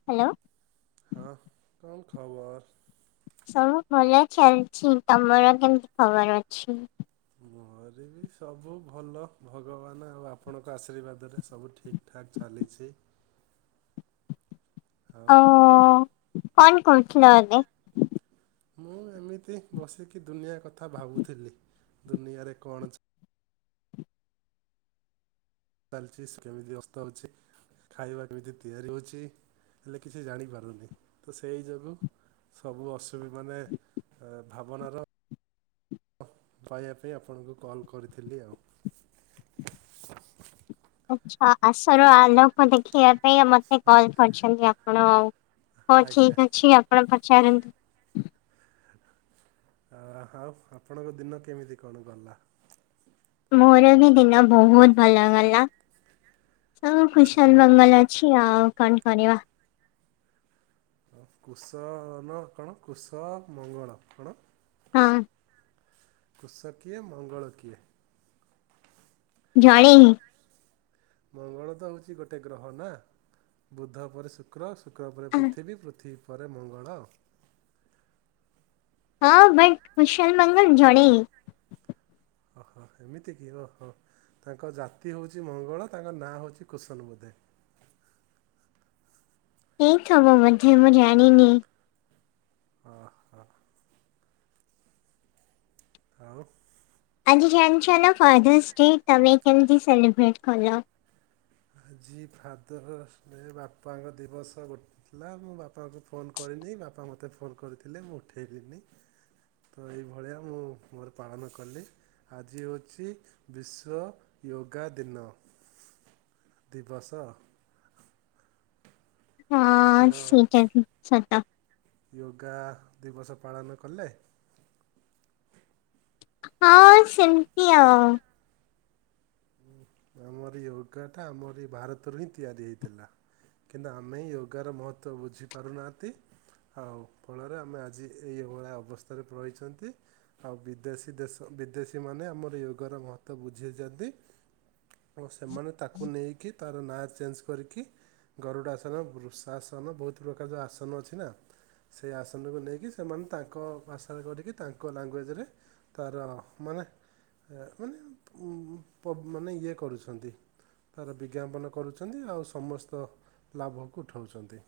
Hello. ହଁ କ'ଣ ଖବର? ସବୁ ଭଲ ଚାଲଛି। ତମର କେମତି ଖବର ଅଛି? ମୋର ବି ସବୁ ଭଲ ଭଗବାନ ଆଉ ଆପଣଙ୍କ ଆଶୀର୍ବାଦରେ ସବୁ ଠିକ୍ ଠାକ୍ ଚାଲିଛି। ଆଉ ଓ କ'ଣ କରୁଥିଲ ଏବେ? ମୁଁ ଏମିତି ବସିକି ଦୁନିଆ କଥା ଭାବୁଥିଲି ଦୁନିଆରେ କ'ଣ ଚ୍ ଚାଲଚିସ୍ କେମିତି ଅସ୍ତ ହଉଛି। ଖାଇବା କେମିତି ତିଆରି ହଉଛି ହେଲେ କିଛି ଜାଣିପାରୁନି ତ ସେଇ ଯୋଗୁଁ ସବୁ ଅସୁ ବି ମାନେ ଏ ଭାବନାର କହିବା ପାଇଁ ଆପଣଙ୍କୁ କଲ୍ କରିଥିଲି ଆଉ। ଆଚ୍ଛା ଆଶା ର ଆଲୋକ ଦେଖିବା ପାଇଁ ମତେ କଲ୍ କରିଛନ୍ତି ଆପଣ ଆଉ। ହଉ ଆଜ୍ଞା ଠିକ ଅଛି ଆପଣ ପଚାରନ୍ ଆ ଆଉ ଆପଣଙ୍କ ଦିନ କେମିତି କଣ ଗଲା? ମୋର ବି ଦିନ ବହୁତ ଭଲ ଗଲା। ସବୁ ଆପଣ କୁଶଲ ମଙ୍ଗଲ ଅଛି ଆଉ କଣ କରିବା। କୁଶନ କଣ କୁଶ ମଙ୍ଗଳ କଣ? ହଁ। କୁଶ କିଏ ମଙ୍ଗଳ କିଏ? ଜଣେ ହିଁ। ମଙ୍ଗଳ ତ ହଉଛି ଗୋଟେ ଗ୍ରହ ନା ବୁଧ ପରେ ଶୁକ୍ର ଶୁକ୍ର ପରେ ପୃଥିବୀ ପୃଥିବୀ ପରେ ମଙ୍ଗଳ ଆଉ। ହଁ ବଟ୍ କୁଶଲ ମଙ୍ଗଲ ଜଣେ ହିଁ। ଅହ ଏମିତି କିି ଓହୋ। ତାଙ୍କ ଜାତି ହଉଛି ମଙ୍ଗଳ ତାଙ୍କ ନାଁ ହଉଛି କୁଶନ ବୋଧେ। ହେଇଥବ ବୋଧେ ମୁଁ ଜାଣିନି। ଅଃ ହଃ। ଆଉ? ଆଜି ଜାଣ୍ ଛ ନା ଫାଦର୍ସ ଡେ ତମେ କେମତି ସଲିବ୍ରେଟ କଲ? ଆଜି ଫାଦରର୍ସ ଡେ ବାପାଙ୍କ ଦିବସ ଗୋଟ୍ ହେଲା ମୁଁ ବାପାକୁ ଫୋନ୍ କରିନି ବାପା ମୋତେ ଫୋନ୍ କରିଥିଲେ ମୁଁ ଉଠେଇଲିିନି। ତ ଏଇଭଳିଆ ମୁଁ ମୋର ପାଳନ କଲି। ଆଜି ହେଉଛି ବିଶ୍ଵ ୟୋଗା ଦିନ। ଦିବସ। ହଁ ଆପଣ ସେଇଟା ବି ସତ। ଯୋଗା ଦିବସ ପାଳନ କଲେ? ହଁ ସେମ୍ତି ଆଉ। ଆମରି ୟୋଗାଟା ଆମର ଏଇ ଭାରତରୁ ହିଁ ତିଆରି ହେଇଥିଲା। କିନ୍ତୁ ଆମେଁ ୟୋଗାର ମହତ୍ଵ ବୁଝିପାରୁନାହାନ୍ତି। ଆଉ ଫଳରେ ଆମେ ଆଜି ଏଇଭଳିଆ ଅବସ୍ଥାରେ ରହିଛନ୍ତି। ଆଉ ବିଦେଶୀ ଦେଶ ବିଦେଶୀମାନେ ଆମର ୟୋଗର ମହତ୍ଵ ବୁଝିଚନ୍ତି। ଏବଂ ସେମାନେ ତାକୁ ନେଇକି ତାର ନାଁ ଚେଞ୍ଜ କରିକି ଗରୁଡାସନ ବୃଷାସନ ବହୁତ ପ୍ରକାର ଯଉ ଆସନ ଅଛି ନା ସେହି ଆସନକୁ ନେଇକି ସେମାନେ ତାଙ୍କ ଭାଷାରେ କରିକି ତାଙ୍କ ଲାଙ୍ଗୁଏଜରେ ତାର ମାନେ ମାନେ ପ ମାନେ ଇଏ କରୁଚନ୍ତି। ତାର ବିଜ୍ଞାପନ କରୁଚନ୍ତି ଆଉ ସମସ୍ତ ଲାଭକୁ ଉଠଉଚନ୍ତି।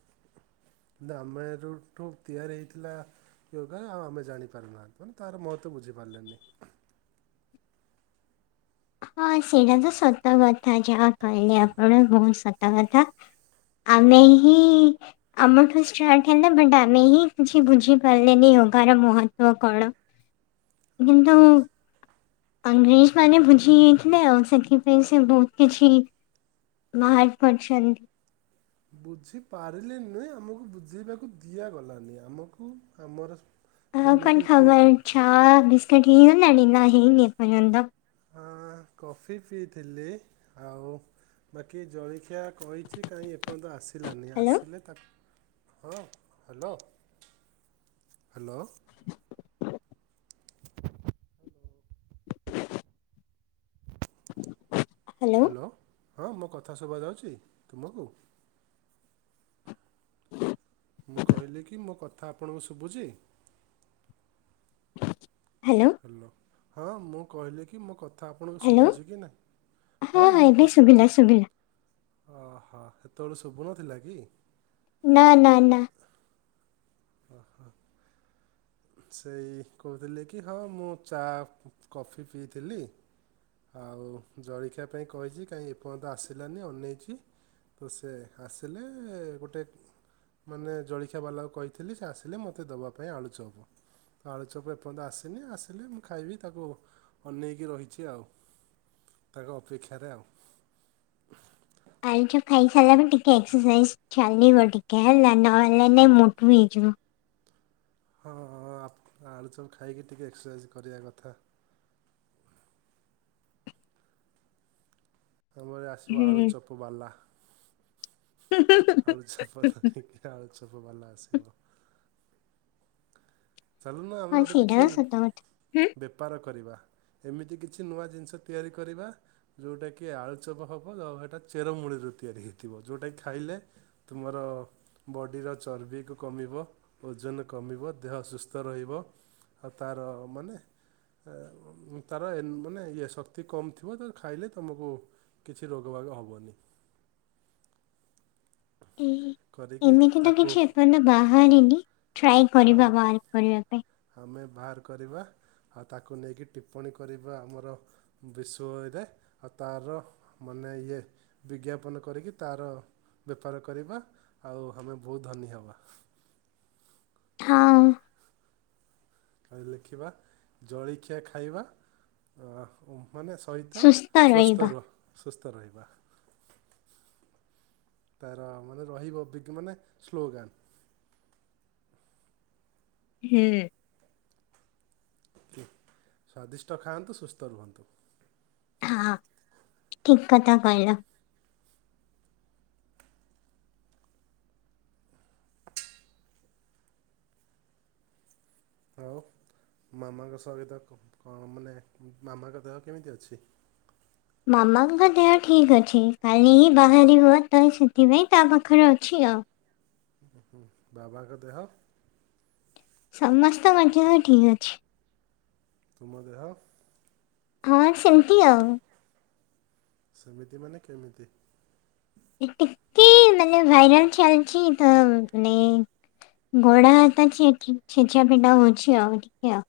କିନ୍ତୁ ଆମେରୁଠୁ ତିଆରି ହେଇଥିଲା। ୟୋଗା ଆଉ ଆମେ ଜାଣିପାରୁନାହାନ୍ତି ମାନେ ତାର ମହତ୍ଵ ବୁଝି ପାରିଲେନି। ହଁ ସେଇରା ତ ସତ କଥା ଯାହା କହିଲେ ଆପଣ ବହୁତ ସତ କଥା। ଆମେ ହିଁ ଆମଠୁ ଷ୍ଟାର୍ଟ ହେଲା ବଟ ଆମେ ହିଁ କିଛି ବୁଝିପାରିଲେନି ୟୋଗାର ମହତ୍ଵ କଣ? ଆମେ କିନ୍ତନ ବୁଝି ଅଂଙ୍ଗ୍ରେଜ ମାନେ ବୁଝି ଜିଯାଇଥିଲେ ଆଉ ସେଥିପାଇଁ ସେ ବୋହୁତ କିଛି ବାହାର କରିଛନ୍ତି। ବୁଝି ପାରିଲେ ନୁହେଁ ଆମକୁ ବୁଝେଇବାକୁ ଦିଆଗଲାନି ଆମକୁ ଆମର ଆଉ କଣ ଏମିତି ତି ଖବର ଛା ବିସ୍କିଟ୍ ହେଇଗଲାଣି ନା ହେଇନି ଏପର୍ୟ୍ଯନ୍ତ। ହଁ କଫି ଫିଇଥିଲି ଆଉ ବାକି ଜଳଖିଆ କହିଚି କାଇଁ ଏପର୍ଯ୍ୟନ୍ତ ଆସି ସିଲାନି ହ୍ୟାଲୋ ଆସିଲେ ତାକ୍ ହଁ ହ୍ୟାଲୋ ହ୍ୟାଲୋ। ହ୍ୟାଲୋ ହଁ ମୋ କଥା ଶୁଭା ଯାଉଛି ତୁମକୁ? ହଁ [unintelligible] ମୁଁ କହିଲି କି ମୋ କଥା ଆପଣଙ୍କୁ ଶୁବୁଚି? ହ୍ୟାଲୋ। ହ୍ୟାଲୋ ହଁ ମୁଁ କହିଲି କି ମୋ କଥ ଥା ଆପଣଙ୍କୁ ହ୍ୟାଲୋ ଶୁଭୁଛି କି ନାହିଁ ହଁ ମୋ ଏବେ କ ଶୁଭିଲା ଶୁଭିଲା। ଅ ହୋ ହେତବେଳେ ଶୁଭୁନଥିଲା କି? ନା ନା ନା। ଓ ହ। ସେଇ କହୁଥିଲିକି ହଁ ମୁଁ ଚା କଫି ପିଇଥିଲି। ଆଉ ଜଳଖିଆ ପାଇଁ କହିଚି କାଇଁ ଏପର୍ଯ୍ୟନ୍ତ ଆସିଲାନି ଅନେଇଚି ତ ସେ ଆସିଲେ ଗୋଟେ ମାନେ ଜଳଖିଆ ବାଲାକୁ କହିଥିଲି ସେ ଆସିଲେ ମୋତେ ଦେବା ପାଇଁ ଆଳୁ ଚପ୍। ଆଳୁଚପ୍ ଏପର୍ଯ୍ୟନ୍ତ ଆସିନି ଆସିଲେ ମୁଁ ଖାଇବି ତାକୁ ଅନେଇକି ରହିଛି ଆଉ ତାଙ୍କ ଅପେକ୍ଷାରେ ଆଉ ଆଲୁଚପ ଖାଇସାରିଲାପରେ ଟିକେ ଏକ୍ସରସାଇଜ ଚାଲିବ ଟିକେ ହେଲା ନ ହେଲେ ନାଇଁ ଆଉ ମୋଟୁ ହେଇଯିବ। ହଁ ହଁ ହଁ ହଁ ଆପ୍ ଆଳୁଚପ୍ ଖାଇକି ଟିକେ ଏକ୍ସରସାଇଜ୍ କରିବା କଥା। ଆମରେ ଆସିବ ହୁଁ। ଆଳୁଚପ ବାଲା। [inaudible] ଆଳୁଚପ୍ ତ ଦେଖିଆ ଆଳୁଚପ୍ ବାଲା ଆସିବ। ଚାଲୁନ ଆମେ ହଁ ଗୋଟେ ସେଇଟା କିଛି ତ ସତ କଥା। ବେପାର କରିବା। ଏମିତି କିଛି ନୂଆ ଜିନିଷ ତିଆରି କରିବା ଯୋଉଟାକି ଆଳୁଚପ୍ ହବ [unintelligible] ହେଟା ଚେରମୂଳିରୁ ତିଆରି ହୋଇଇଥିବ ଯୋଉଟା କି ଖାଇଲେ ତୁମର ବଡ଼ିର ଚର୍ବିକୁ କମିବ ଓଜନ କମିବ ଦେହ ସୁସ୍ ତ ରହିବ ଆଉ ତାର ମାନେ ତାର ମାନେ ଇଏ ଶକ୍ତି କମ୍ ଥିବ ତ ଖାଇଲେ ତମକୁ କିଛି ରୋଗ ବାଗ ହବନି। ଏ ଏମିତି ତ ତାକୁ କିଛି ଏପର୍ଯ୍ୟନ୍ତ ବାହାରିନି ଟ୍ରାଏ ତ ଆମ କରିବା ବା କରିବା ପାଇଁ। ଆମେ ବାହାର କରିବା ଆଉ ତାକୁ ନେଇକି ଟିପ୍ପଣୀ କରିବା ଆମର ବିଷୟରେ ଆଉ ତାର ମାନେ ଇଏ ବିଜ୍ଞାପନ କରିକି ତାର ବେପାର କରିବା ଆଉ ଆମେ ବହୁତ ଧନୀ ହେବା। ହଁ। ଲେଖିବା ଜଳଖିଆ ଖାଇବା ଅ ମାନେ ସହିତ ସୁସ୍ଥ ସ୍ୱସ୍ତ ରହିବା। ରୁହ ସୁସ୍ଥ ରହିବା। ତାର ମାନେ ରହିବ ବିଜ୍ଞ ମାନେ ସ୍ଲୋଗାନ। ହୁଁ। କି ସ୍ଵାଦିଷ୍ଟ ଖାଆନ୍ତୁ ସୁସ୍ଥ ରୁହନ୍ତୁ। ହଁ ଠିକ କଥା କହିଲ। [inaudible] ଆଉ ମାମାଙ୍କ ସହିତ କଣ ମାନେ ମାମାଙ୍କ ଦେହ କେମିତି ଅଛି? ମାମାଙ୍କ ଦେହ ଠିକ୍ ଅଛି କାଲି ହିଁ ବାହାରିିବ ତ ସେଥିପାଇଁ ତା ପାଖରେ ଅଛି ଆଉ। ବାବାଙ୍କ ଦେହ? ସମସ୍ତଙ୍କ ଦେହ ଠିକ୍ ଅଛି। ତୁମ ଦେହ? ହଁ ସେମ ତି ଆଉ। ସେମିତି ମାନେ କେମିତି? ଟିକେ ମାନେ ଭାଇରାଲ ଚାଲିଚି ତ ମାନେ ଗୋଡ଼ ହାତ ଛି ଛିଟା ପିଟା ହଉଚି ଆଉ ଟିକେ ଆଉ।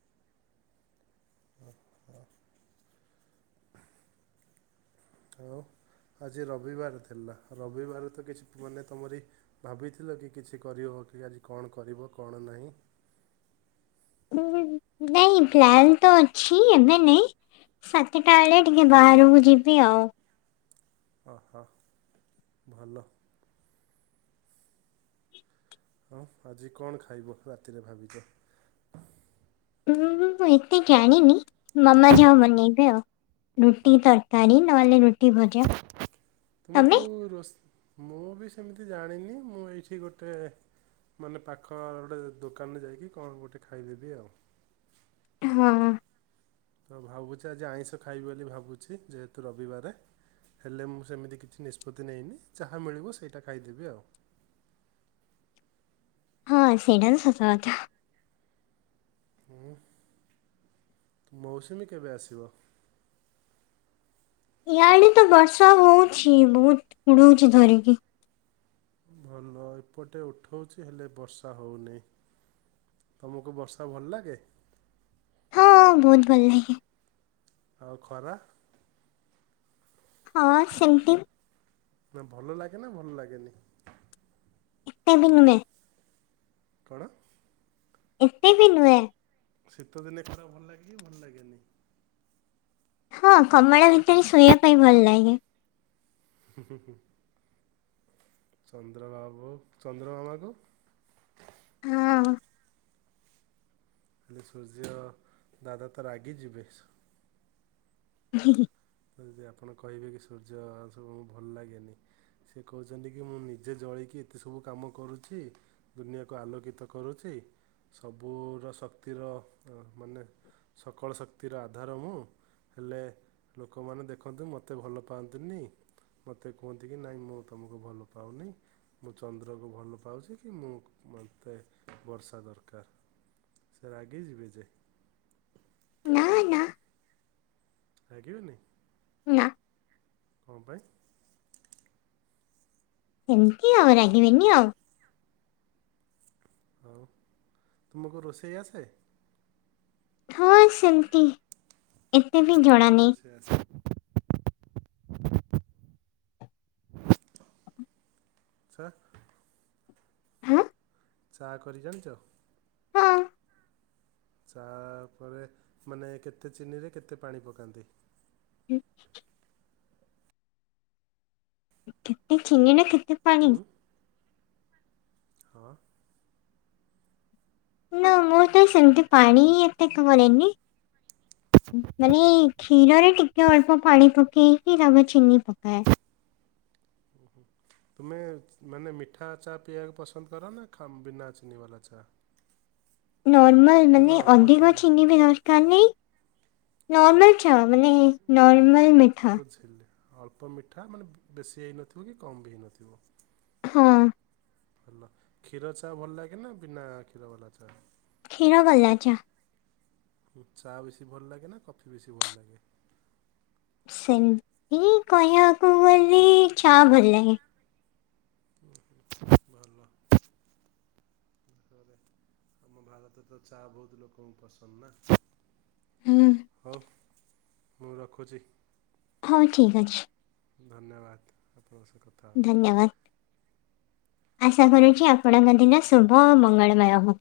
ଆଉ ଆଜି ରବିବାର ଥିଲା ରବିବାର ତ କିଛି ମାନେ ତମରି ଭାବିଥିଲ କି କିଛି କରିବ କି ଆଜି କଣ କରିବ କଣ ନାହିଁ? ନାଇଁ ପ୍ଲାନ ତ ଅଛିି ଏବେ ନାଇ। ସାତଟା ବେଳେ ଟିକେ ବାହାରକୁ ଯିବି ଆଉ। ଓହ ଭଲ। ଆଉ ଆଜି କଣ ଖାଇବ ରାତିରେ ଭାବିଛ? ମୁଁ ଏତେ କାଣି ନି ମାମା ଯାହା ବାନେଇବେ ଆଉ ରୁଟି ତ ତାରି ନହେଲେ ରୁଟି ଭଜା, ତମେ? ରୋ ଶ ମୁଁ ବି ସେମିତି ଜାଣିନି ମୁଁ ଏଇଠି ଗୋଟେ ମାନେ ପାଖ ଗୋଟେ ଦୋକାନରେ ଯାଇକି କଣ ଗୋଟେ ଖାଇଦେବି ଆଉ। ହଁ। ତ ଭାବୁଛି ଆଜି ଆଇଁଷ ଖାଇବି ବୋଲି ଭାବୁଛି ଯେହେତୁ ରବିବାରେ। ହେଲେ ମୁଁ ସେମିତି କିଛି ନିଷ୍ପତ୍ତି ନେଇନି ଯାହା ମିଳିବ ସେଇଟା ଖାଇଦେବି ଆଉ। ହଁ ସେଇଟାବି ସତ କଥା। ହୁଁ ମୌସୁମୀ କେବେ ଆସିବ? ଇଆଡେ ତ ବର୍ଷା ହଉଛି ବହୁତ କୁଡଉଛି ଧରିକି। ଭଲ ଏପଟେ ଉଠଉଛି ହେଲେ ବର୍ଷା ହଉନହିଁ। ତୁମକୁ ବର୍ଷା ଭଲ ଲାଗେ? ହଁ ବହୁତ ଭଲ ଲାଗେ। ଆଉ ଖରା? ହଁ ସେମତି। ଭଲ ଲାଗେ ନା ଭଲ ଲାଗେନି? ଏତେ ବି ନୁହେଁ। କଣ? ଏତେ ବି ନୁ ହେଁ ଶୀତଦିନେ ଖରା ଭଲ ଲାଗେ କି ଭଲ ଲାଗେନି? ହଁ କମଳ ଭିତରେ ଶୋଇବା ପାଇଁ ଭଲ ଲାଗେ। ହୁଁ ହୁଁ ହୁଁ ଚନ୍ଦ୍ର ବାବୁ ଚନ୍ଦ୍ରମାମା କୁ? ହଁ ହେଲେ ସୂର୍ଯ୍ୟ ଦାଦା ତ ରାଗି ଯିବେ। ହୁଁ ହୁଁ। ଯଦି ଆପଣ କହିବେ କି ସୂର୍ଯ୍ୟ ସବୁ ଭଲ ଲାଗେନି। ସେ କହୁଛନ୍ତି କି ମୁଁ ନିଜେ ଜଳିକି ଏତେ ସବୁ କାମ କରୁଛି ଦୁନିଆକୁ ଆଲୋକିତ କରୁଛି ସବୁର ଶକ୍ତିର ମାନେ ସକଳ ଶକ୍ତିର ଆଧାର ମୁଁ ହେଲେ ଲୋକମାନେ ଦେଖନ୍ତୁ ମୋତେ ଭଲ ପାଆନ୍ତୁନି ମତେ କୁହନ୍ତି କି ନାଇଁ ମୁଁ ତମକୁ ଭଲ ପାଉନି। ମୁଁ ଚନ୍ଦ୍ରକୁ ଭଲ ପାଉଛି କି ମୁଁ ମୋତେ ବର୍ଷା ଦରକାର? ରାଗି ଜିବେ ଜେ। ନା ନା। ରାଗି ବେନି? ନା। କଣ ପାଇଁ? ଏମିତି ଆଉ ରାହିବେନି ଆଉ। ହଉ ତୁମକୁ ରୋଷେଇ ଆସ? ହଁ ସେମିତି ଏତେ ବି ଜଣାନାଇଁ। ସେ [inaudible] ସାତ [inaudible] ହଁ [inaudible] ଚା କରି ଜାଣିଛ? ହଁ ଚାପରେ ମାନେ କେତେ ଚିନିରେ କେତେ ପାଣି ପକାନ୍ତି? ହୁଁ କେତେ ଚିନି ନା କେତେ ପାଣି ହୁଁ ହଁ। ନା ମୋର ତ ସେମିତି ପାଣି ଏତେ କରେନି। ମାନେ କ୍ଷୀରରେ ଟିକେ ଅଳ୍ପ ପାଣି ପକେଇକି ତାପରେ ଚିନି ପକାଏ। ହୁଁ ହୁଁ। ତୁମେ ମାନେ ମିଠା ଚା ପିଇବାକୁ ପସନ୍ଦ କରନା ବିନା ଚିନି ବାଲା ଚା? ନର୍ମାଲ ନା ନା ମାନେ ଅଳ୍ପ ଅଧିକ ଚିନି ବି ନ ମାନେ ନର୍ମାଲ ମାନେ ନର୍ମାଲ ମି ବୁଝିଲେ ଅଳ୍ପ ମିଠା ମାନେ ବେଶୀ ହେଇନଥିବ କି କମ୍ ବି ହେଇନଥିବ। ହଁ। ଭଲ କ୍ଷୀର ଚା ଭଲ ଲାଗେ ନା ବିନା କ୍ଷୀର ବାଲା ଚା? ଖୀର ଵାଲା ଚା। ଚା ବେଶୀ ଭଲ ଲାଗେ ନା କଫି ବେଶୀ ଭଲ ଲାଗେ? ସେମତି କହିବାକୁ ଗଲେ ଚା ଭଲଲାଗେ। ଭଲ। ରେ ଆମ ଭାରତରେ ତ ଚା ବହୁତ ଲୋକଙ୍କୁ ପସନ୍ଦ ନା। ହୁଁ। ହଉ ମୁଁ ରଖୁଛି। ହଉ ଠିକ୍ ଅଛି। ଧନ୍ୟବାଦ ଆପଣଙ୍କ ସହ କ ଧନ୍ୟବାଦ। ଆଶା କରୁଛି ଆପଣଙ୍କ ଦିନ ଶୁଭ ଆଉ ମଙ୍ଗଳମୟ ହଉ।